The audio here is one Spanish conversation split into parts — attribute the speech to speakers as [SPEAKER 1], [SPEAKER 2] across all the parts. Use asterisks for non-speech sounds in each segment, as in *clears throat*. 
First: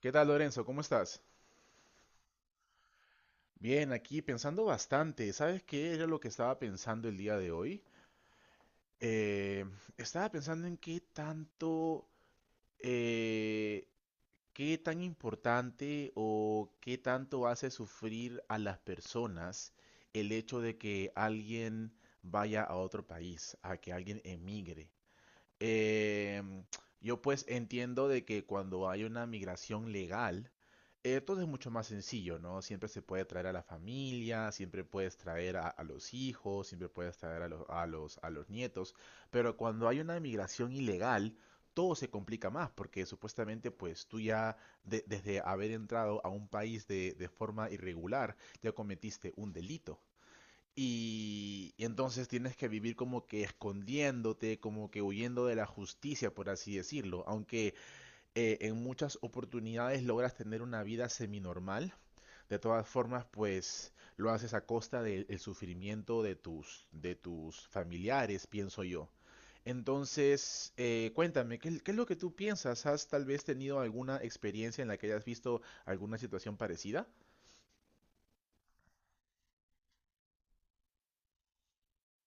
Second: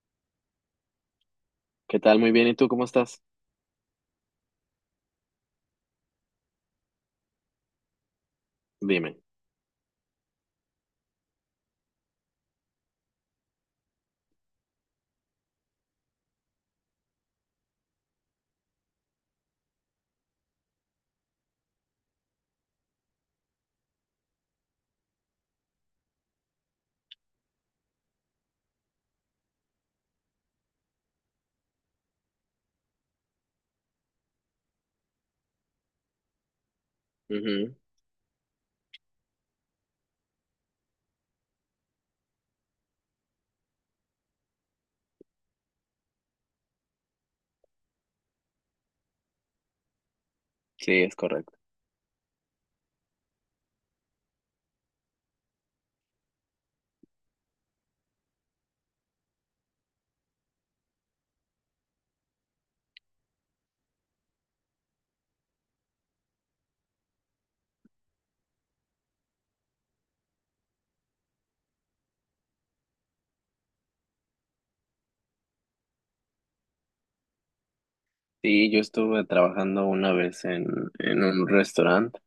[SPEAKER 1] ¿Qué tal, Lorenzo? ¿Cómo estás?
[SPEAKER 2] ¿Qué tal? Muy bien. ¿Y tú cómo estás?
[SPEAKER 1] Bien, aquí pensando bastante. ¿Sabes qué era lo que estaba pensando el día de hoy?
[SPEAKER 2] Dime.
[SPEAKER 1] Eh, Estaba pensando en qué tanto, eh, qué tan importante o qué tanto hace sufrir a las personas el hecho de que alguien vaya a otro país, a que alguien emigre. Eh, yo pues entiendo de que cuando hay una migración legal, todo es mucho más sencillo, ¿no? Siempre se puede traer a la familia, siempre puedes traer a los hijos, siempre puedes traer a los,
[SPEAKER 2] Ujú.
[SPEAKER 1] a los, a los nietos, pero cuando hay una migración ilegal, todo se complica más porque supuestamente pues tú ya desde haber entrado a un país de forma irregular ya cometiste un delito.
[SPEAKER 2] Sí, es correcto.
[SPEAKER 1] Y entonces tienes que vivir como que escondiéndote, como que huyendo de la justicia, por así decirlo. Aunque en muchas oportunidades logras tener una vida seminormal, de todas formas, pues lo haces a costa del el sufrimiento de tus familiares, pienso yo. Entonces, cuéntame, qué es lo que tú piensas? ¿Has tal vez tenido alguna experiencia en la que hayas visto alguna situación parecida?
[SPEAKER 2] Sí, yo estuve trabajando una vez en un restaurante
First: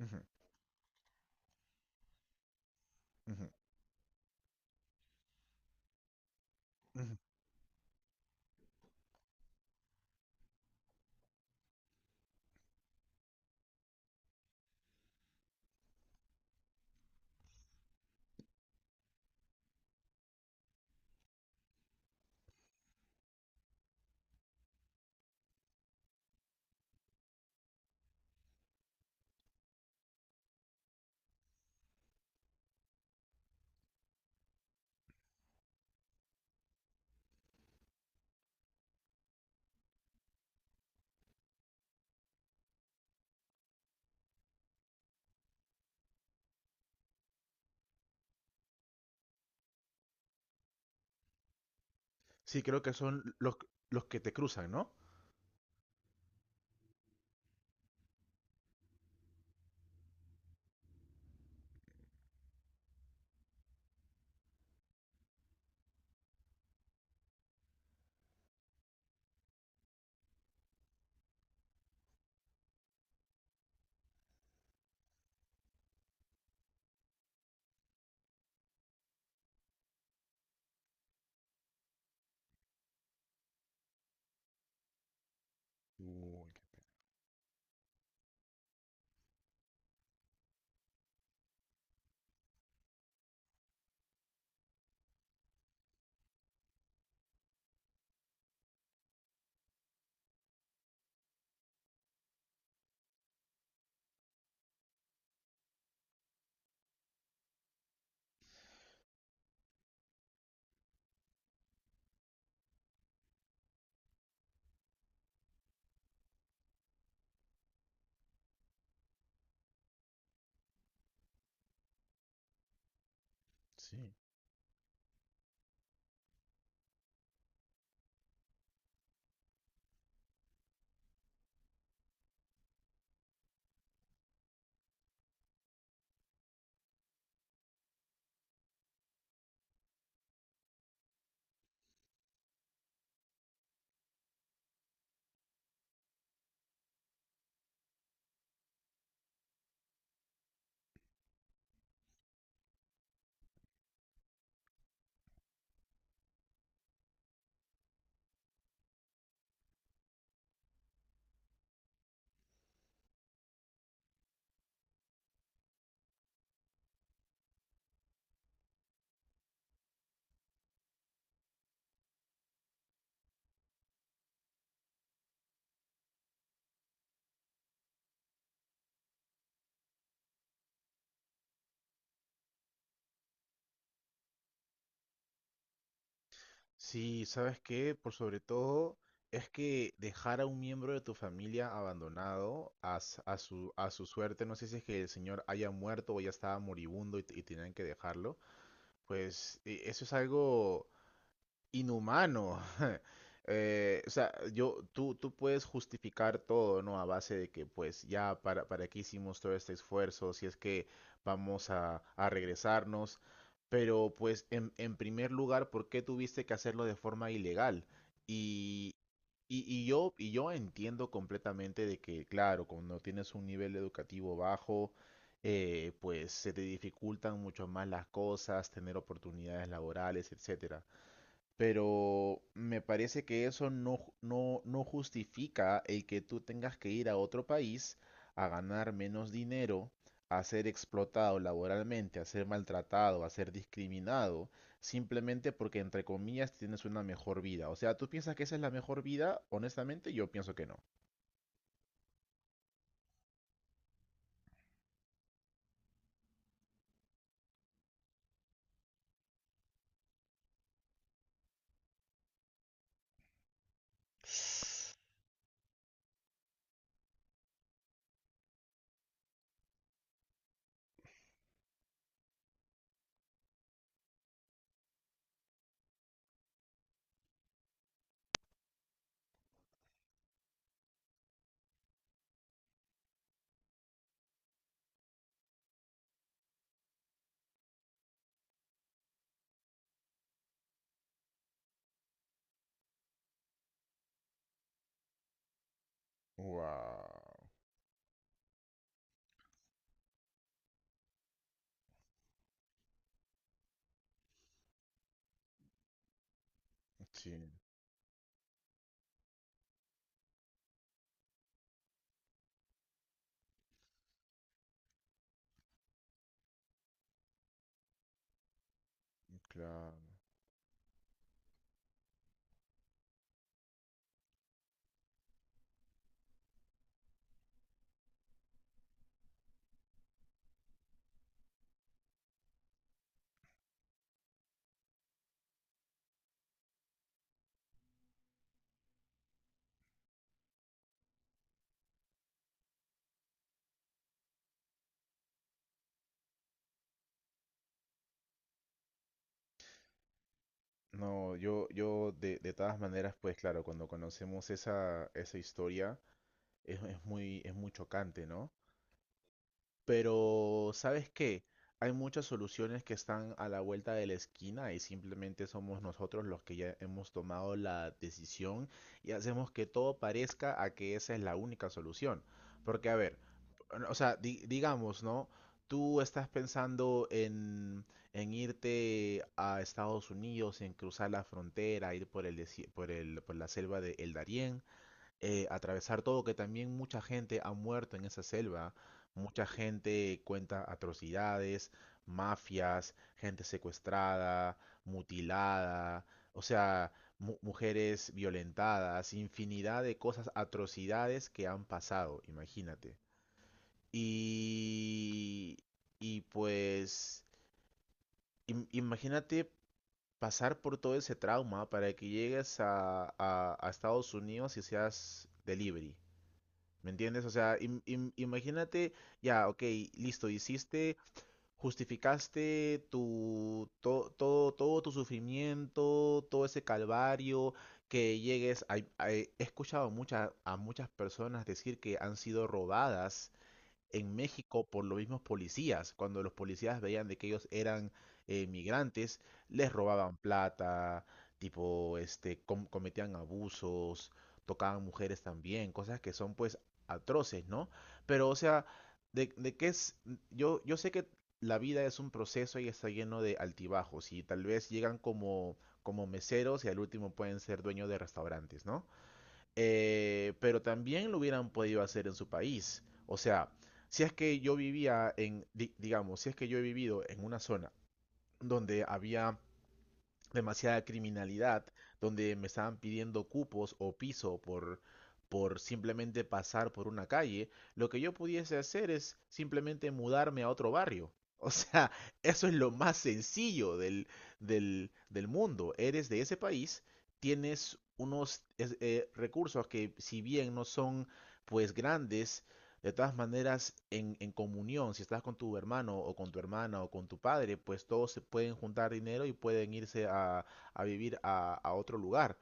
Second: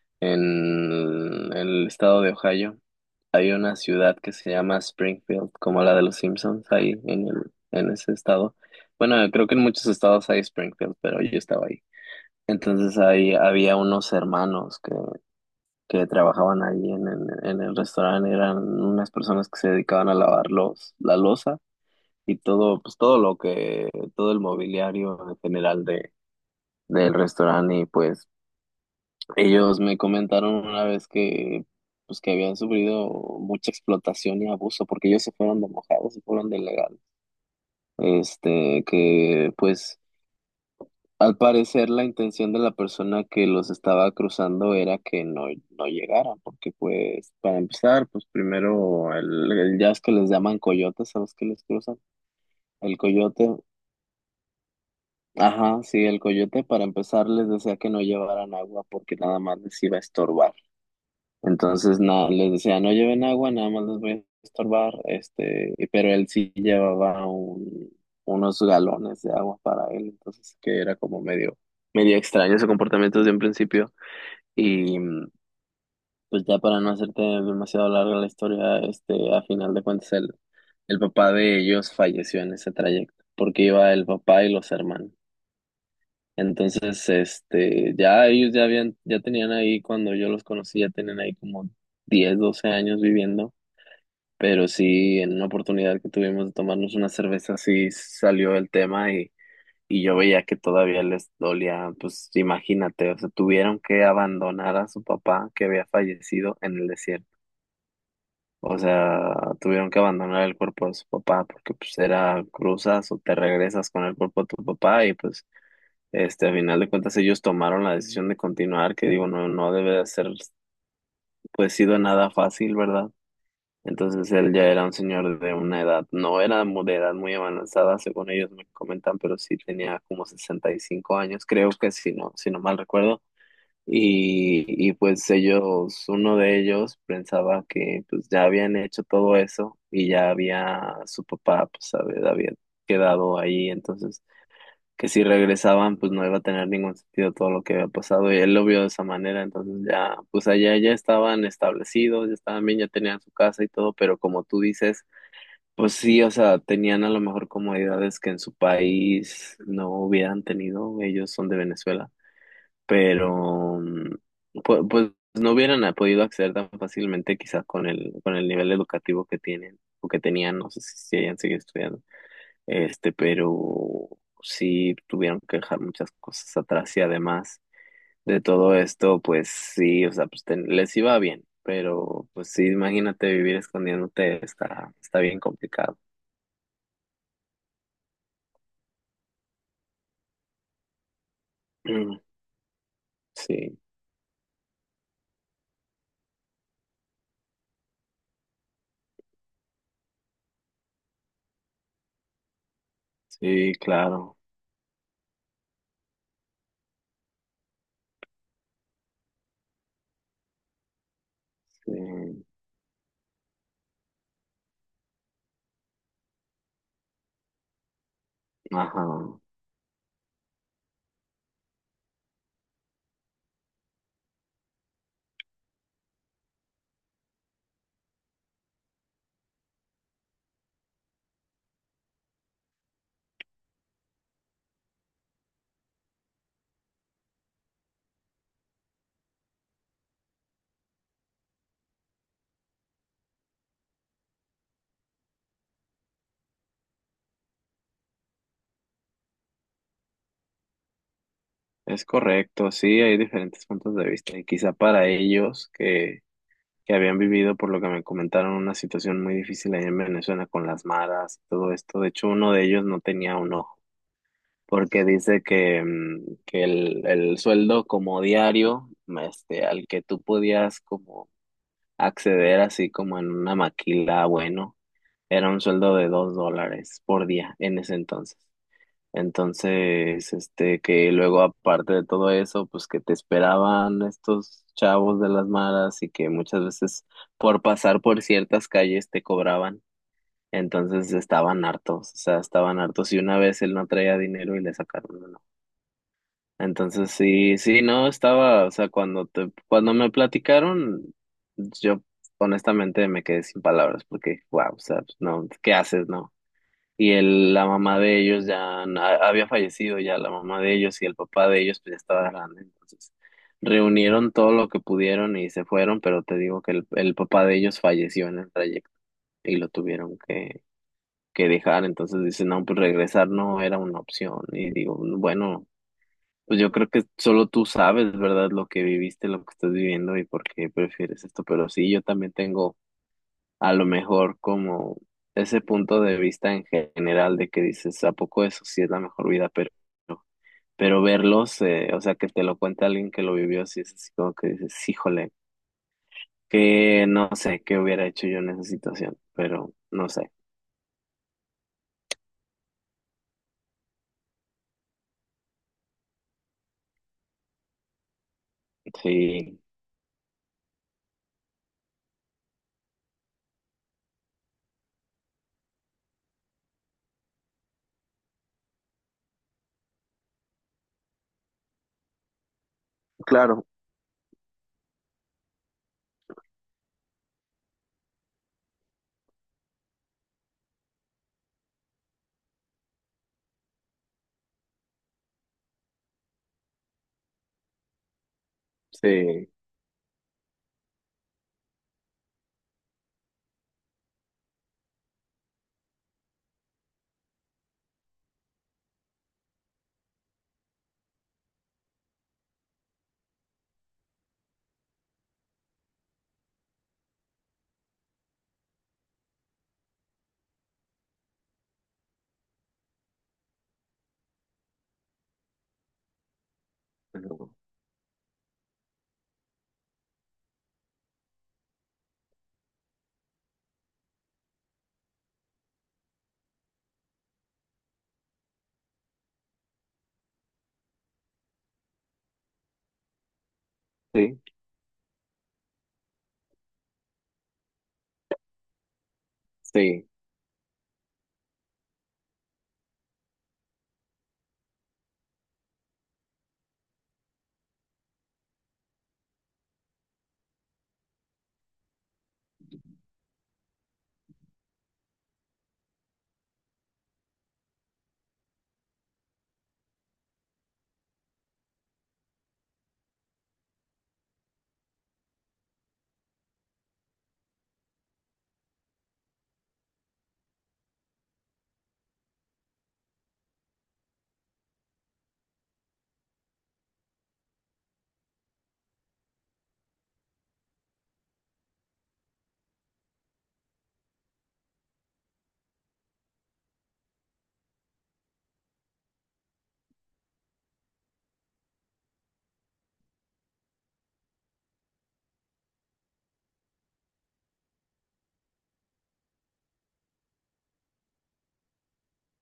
[SPEAKER 1] Ujú,
[SPEAKER 2] en el estado de Ohio.
[SPEAKER 1] ujú,
[SPEAKER 2] Hay una ciudad que se llama Springfield, como la de los Simpsons, ahí
[SPEAKER 1] ujú.
[SPEAKER 2] en el, en ese estado. Bueno, creo que en muchos estados hay Springfield, pero yo estaba ahí. Entonces ahí había unos hermanos que trabajaban ahí en el restaurante. Eran unas personas que se dedicaban a lavar la loza y todo, pues todo lo que, todo el mobiliario en general del restaurante y pues ellos me comentaron una vez que pues que habían sufrido mucha explotación y abuso porque ellos se fueron de mojados, se fueron de legal. Este, que pues al parecer la intención de la persona que los estaba cruzando era que no, no llegaran porque pues para empezar, pues primero el ya es que les llaman coyotes a los que les cruzan.
[SPEAKER 1] Sí, creo que
[SPEAKER 2] El
[SPEAKER 1] son
[SPEAKER 2] coyote.
[SPEAKER 1] los que te cruzan, ¿no?
[SPEAKER 2] Ajá, sí, el coyote para empezar les decía que no llevaran agua porque nada más les iba a estorbar. Entonces no, les decía no lleven agua, nada más les voy a estorbar, este, pero él sí llevaba unos galones de agua para él, entonces que era como medio, medio extraño su comportamiento desde un principio. Y pues ya para no hacerte demasiado larga la historia, este, a final de cuentas el papá de ellos falleció en ese trayecto, porque iba el papá y los hermanos.
[SPEAKER 1] Uy,
[SPEAKER 2] Entonces, este, ya ellos ya habían, ya tenían ahí, cuando yo los conocí, ya tenían ahí como 10 12 años viviendo, pero sí, en una oportunidad que tuvimos de tomarnos una cerveza, sí salió el tema y yo veía que todavía les dolía, pues imagínate, o sea, tuvieron que abandonar a su papá que había fallecido en el desierto. O sea, tuvieron que abandonar el cuerpo de su papá porque pues era cruzas o te regresas con el cuerpo de tu papá y pues este, a final de cuentas, ellos tomaron la decisión de continuar, que digo, no, no debe de ser, pues, sido nada fácil, ¿verdad?
[SPEAKER 1] sí.
[SPEAKER 2] Entonces él ya era un señor de una edad, no era de edad muy avanzada, según ellos me comentan, pero sí tenía como 65 años, creo que si no mal recuerdo. Y pues ellos, uno de ellos pensaba que pues ya habían hecho todo eso y ya había su papá, pues, sabe había quedado ahí, entonces que si regresaban, pues no iba a tener ningún sentido todo lo que había pasado y él lo vio de esa manera, entonces ya, pues allá ya estaban establecidos, ya estaban bien, ya tenían su casa y todo, pero como tú dices, pues sí, o sea, tenían a lo mejor comodidades que en su país no hubieran tenido, ellos son de Venezuela, pero pues, no hubieran podido acceder tan fácilmente quizás con el nivel educativo que tienen o que tenían, no sé si hayan seguido estudiando. Este, pero sí tuvieron que dejar muchas cosas atrás y además de todo esto, pues sí, o sea, pues les iba bien, pero pues sí, imagínate vivir escondiéndote, está bien complicado. *clears throat*
[SPEAKER 1] Sí, ¿sabes qué? Por sobre todo es que dejar a un miembro de tu familia
[SPEAKER 2] Mm.
[SPEAKER 1] abandonado a,
[SPEAKER 2] Sí,
[SPEAKER 1] a su suerte, no sé si es que el señor haya muerto o ya estaba moribundo y, y tenían que dejarlo, pues eso es algo inhumano. *laughs*
[SPEAKER 2] sí,
[SPEAKER 1] O sea,
[SPEAKER 2] claro.
[SPEAKER 1] yo, tú puedes justificar todo, ¿no? A base de que, pues, ya, para qué hicimos todo este esfuerzo, si es que vamos
[SPEAKER 2] Sí,
[SPEAKER 1] a regresarnos. Pero, pues, en primer lugar, ¿por qué tuviste que hacerlo de forma ilegal? Y,
[SPEAKER 2] ajá.
[SPEAKER 1] y yo, y yo entiendo completamente de que, claro, cuando tienes un nivel educativo bajo, pues se te dificultan mucho más las cosas, tener oportunidades laborales, etcétera. Pero me parece que eso no, no, no justifica el que tú tengas que ir a otro país a ganar menos dinero, a ser explotado laboralmente, a ser maltratado, a ser discriminado, simplemente porque, entre comillas, tienes una mejor vida. O sea, ¿tú piensas que esa es la mejor vida? Honestamente, yo pienso que no.
[SPEAKER 2] Es correcto, sí, hay diferentes puntos de vista y quizá para ellos que habían vivido, por lo que me comentaron, una situación muy difícil allá en Venezuela con las maras, todo esto, de hecho uno de ellos no tenía un ojo porque dice que, que el sueldo como diario, este, al que tú podías como acceder así como en una maquila, bueno, era un sueldo de $2 por día en ese entonces. Entonces, este, que luego aparte de todo eso, pues que te esperaban estos chavos de las maras y que muchas veces por pasar por ciertas calles te cobraban. Entonces estaban hartos, o sea, estaban hartos y una vez él no traía dinero y le sacaron
[SPEAKER 1] Wow,
[SPEAKER 2] entonces sí, sí, no estaba, o sea, cuando me platicaron, yo honestamente me quedé sin palabras porque, wow, o sea, pues, no, ¿qué haces, no? Y
[SPEAKER 1] sí,
[SPEAKER 2] la mamá de ellos ya había fallecido ya, la mamá de ellos y el papá de ellos pues ya estaba grande, entonces reunieron todo lo que pudieron y se fueron, pero te digo que el papá de ellos falleció en el trayecto y lo
[SPEAKER 1] claro.
[SPEAKER 2] tuvieron que dejar. Entonces dicen no, pues regresar no era una opción. Y digo, bueno, pues yo creo que solo tú sabes, ¿verdad? Lo que viviste, lo que estás viviendo y por qué prefieres esto. Pero sí, yo también tengo a lo mejor como ese punto de vista en general de que dices, ¿a poco eso sí es la mejor vida? Pero verlos, o sea, que te lo cuente alguien que lo vivió, sí es así como que dices, híjole, que no sé qué hubiera hecho yo en esa situación, pero no sé.
[SPEAKER 1] No, yo de todas maneras, pues claro, cuando conocemos esa, esa historia, es muy chocante, ¿no?
[SPEAKER 2] Sí,
[SPEAKER 1] Pero, ¿sabes qué? Hay muchas soluciones que están a la vuelta de la esquina y simplemente somos nosotros los que ya hemos tomado la decisión y hacemos que todo parezca a que esa es la única solución. Porque, a ver,
[SPEAKER 2] claro,
[SPEAKER 1] o sea, digamos, ¿no? Tú estás pensando en irte a Estados Unidos, en cruzar la frontera, ir por el, por el, por la selva de El Darién, atravesar todo, que también mucha gente ha muerto en esa selva, mucha
[SPEAKER 2] sí,
[SPEAKER 1] gente cuenta atrocidades, mafias, gente secuestrada, mutilada, o sea, mujeres violentadas, infinidad de cosas, atrocidades que han pasado, imagínate. Y, y pues, imagínate pasar por todo ese trauma para que llegues a, a Estados Unidos y seas delivery. ¿Me entiendes? O sea, imagínate, ya, ok, listo, hiciste, justificaste tu, todo, todo tu sufrimiento, todo ese calvario, que llegues a- he escuchado a muchas personas decir que han sido robadas en
[SPEAKER 2] sí,
[SPEAKER 1] México por los mismos policías. Cuando los policías veían de que ellos eran migrantes, les
[SPEAKER 2] sí,
[SPEAKER 1] robaban plata, tipo, este, cometían abusos, tocaban mujeres también, cosas que son pues atroces, ¿no? Pero, o sea, de qué es, yo sé que la vida es un proceso y está lleno de altibajos y tal vez llegan como, como meseros y al último pueden ser dueños de restaurantes, ¿no? Pero también lo hubieran podido hacer en su país. O sea, si es que yo vivía en, digamos, si es que yo he vivido en una zona donde había demasiada criminalidad, donde me estaban pidiendo cupos o piso por simplemente pasar por una calle, lo que yo pudiese hacer es simplemente mudarme a otro barrio. O sea, *laughs* eso es lo más sencillo del mundo. Eres de ese país, tienes unos recursos que si bien no son pues grandes, de todas maneras, en comunión, si estás con tu hermano o con tu hermana o con tu padre, pues todos se pueden juntar dinero y pueden irse a vivir a otro lugar.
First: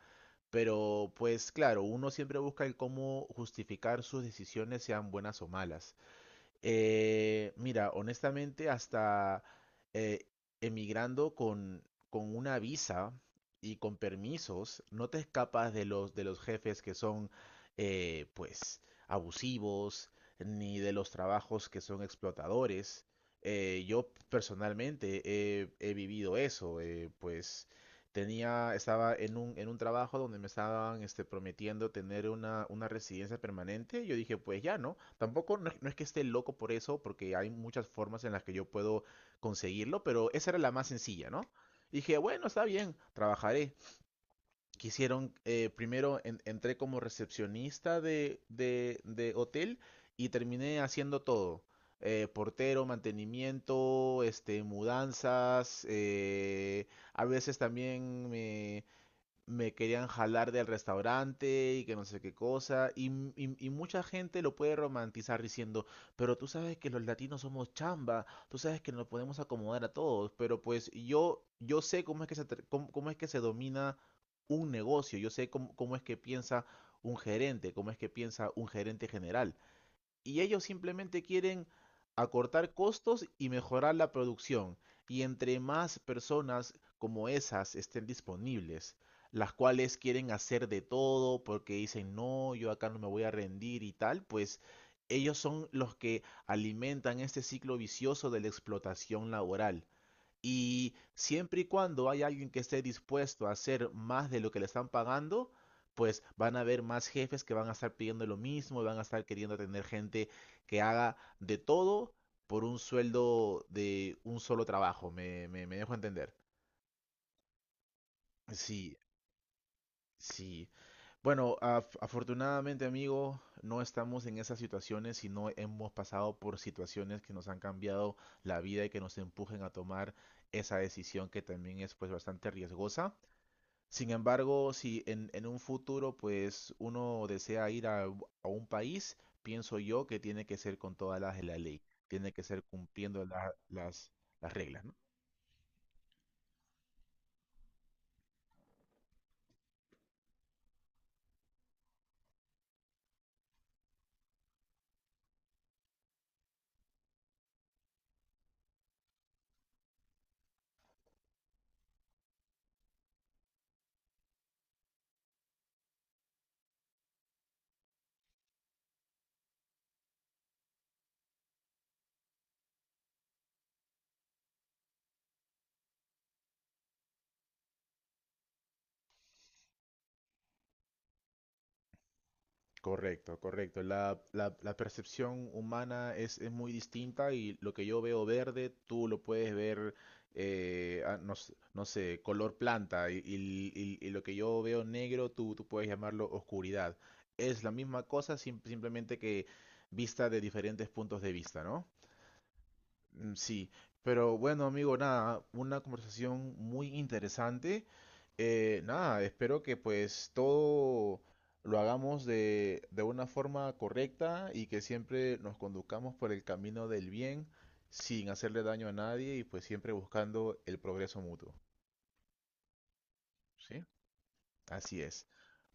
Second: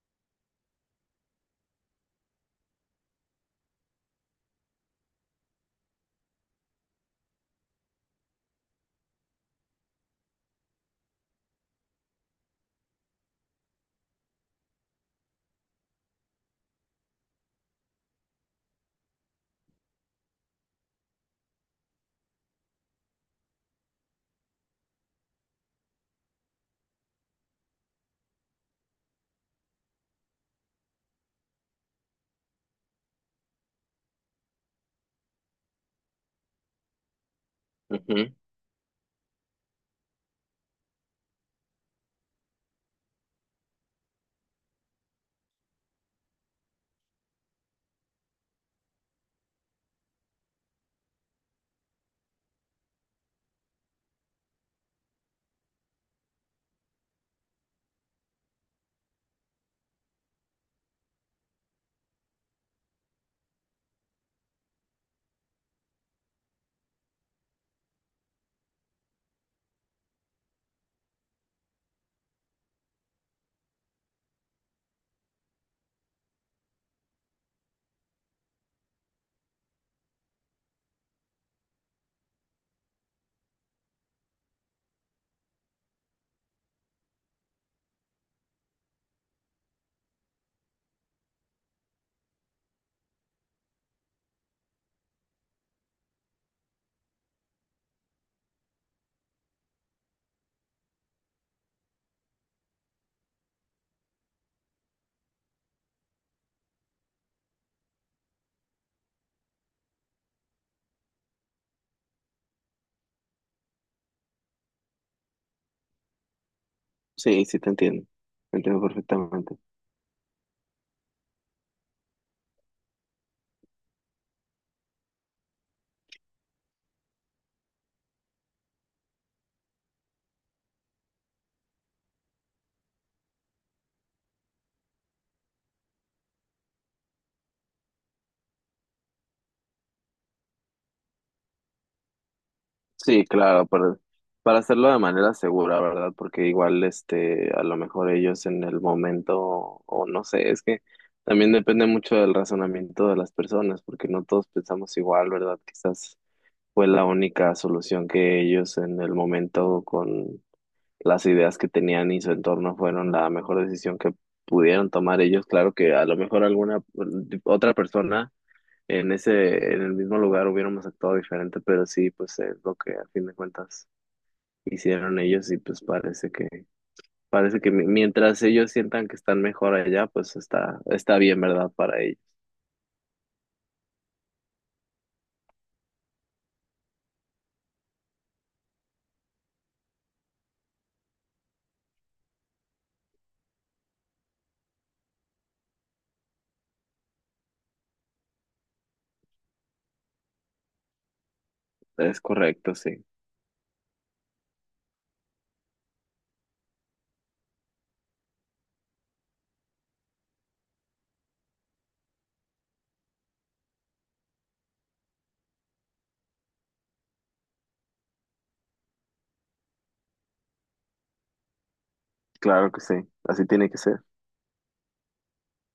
[SPEAKER 1] Pero pues claro, uno siempre busca el cómo justificar sus decisiones, sean buenas o malas. Mira, honestamente, hasta eh, emigrando con una visa y con permisos, no te escapas de los jefes que son, pues, abusivos, ni de los trabajos que son explotadores. Yo personalmente he, he vivido eso, pues tenía, estaba en un trabajo donde me estaban este, prometiendo tener una residencia permanente. Yo dije, pues ya, ¿no? Tampoco no, no es que esté loco por eso, porque hay muchas formas en
[SPEAKER 2] ujú.
[SPEAKER 1] las que yo puedo conseguirlo, pero esa era la más sencilla, ¿no? Dije, bueno, está bien, trabajaré quisieron, primero entré como recepcionista de hotel y terminé haciendo todo. Portero, mantenimiento, este, mudanzas, a veces también me querían jalar del restaurante y que no sé qué cosa. Y, y mucha gente lo puede romantizar diciendo, pero tú sabes que los latinos somos chamba, tú sabes que nos podemos acomodar a todos, pero pues yo sé cómo es que se, cómo, cómo es que se domina un negocio, yo sé cómo, cómo es que piensa un gerente, cómo es que piensa un gerente general y ellos simplemente quieren acortar costos y mejorar la producción. Y entre más personas como esas estén disponibles, las cuales quieren hacer de todo porque dicen, no, yo acá no me voy a rendir y tal, pues ellos son los que alimentan este ciclo vicioso de la explotación laboral. Y siempre y cuando hay alguien que esté dispuesto a hacer más de lo que le están pagando, pues van a haber más jefes que van a estar pidiendo lo mismo y van a estar queriendo tener gente que haga de todo por un sueldo de un solo trabajo. Me dejo entender.
[SPEAKER 2] Sí, sí te entiendo
[SPEAKER 1] Sí,
[SPEAKER 2] perfectamente.
[SPEAKER 1] sí. Bueno, afortunadamente, amigo, no estamos en esas situaciones, sino hemos pasado por situaciones que nos han cambiado la vida y que nos empujen a tomar esa decisión que también es pues bastante riesgosa. Sin embargo, si en, en un futuro pues uno desea ir a, a un país, pienso yo que tiene que ser con todas las de la ley, tiene que ser cumpliendo
[SPEAKER 2] Sí, claro,
[SPEAKER 1] las
[SPEAKER 2] para
[SPEAKER 1] reglas,
[SPEAKER 2] hacerlo
[SPEAKER 1] ¿no?
[SPEAKER 2] de manera segura, ¿verdad? Porque igual, este, a lo mejor ellos en el momento, o no sé, es que también depende mucho del razonamiento de las personas, porque no todos pensamos igual, ¿verdad? Quizás fue la única solución que ellos en el momento con las ideas que tenían y su entorno fueron la mejor decisión que pudieron tomar ellos. Claro que a lo mejor alguna otra persona en el mismo lugar hubiéramos actuado diferente, pero sí, pues es lo que a fin de cuentas hicieron ellos y pues parece que mientras ellos sientan que están mejor allá, pues está bien, ¿verdad? Para ellos.
[SPEAKER 1] Correcto, correcto. La, la percepción humana es muy distinta y lo que yo veo verde, tú lo puedes ver, ah, no, sé, no sé, color planta y, y lo que yo veo negro, tú puedes llamarlo oscuridad. Es la misma cosa, simplemente que vista de diferentes puntos de vista, ¿no?
[SPEAKER 2] Es correcto, sí.
[SPEAKER 1] Mm, sí, pero bueno, amigo, nada, una conversación muy interesante. Nada, espero que pues todo lo hagamos de una forma correcta y que siempre nos conduzcamos por el camino del bien sin hacerle daño a nadie y pues siempre buscando el progreso mutuo,
[SPEAKER 2] Claro que sí. Así tiene que
[SPEAKER 1] ¿sí?
[SPEAKER 2] ser.
[SPEAKER 1] Así es.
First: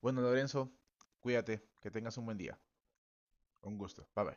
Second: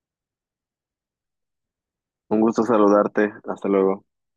[SPEAKER 1] Bueno, Lorenzo, cuídate, que tengas un buen
[SPEAKER 2] Un
[SPEAKER 1] día.
[SPEAKER 2] gusto saludarte. Hasta
[SPEAKER 1] Un
[SPEAKER 2] luego.
[SPEAKER 1] gusto. Bye bye.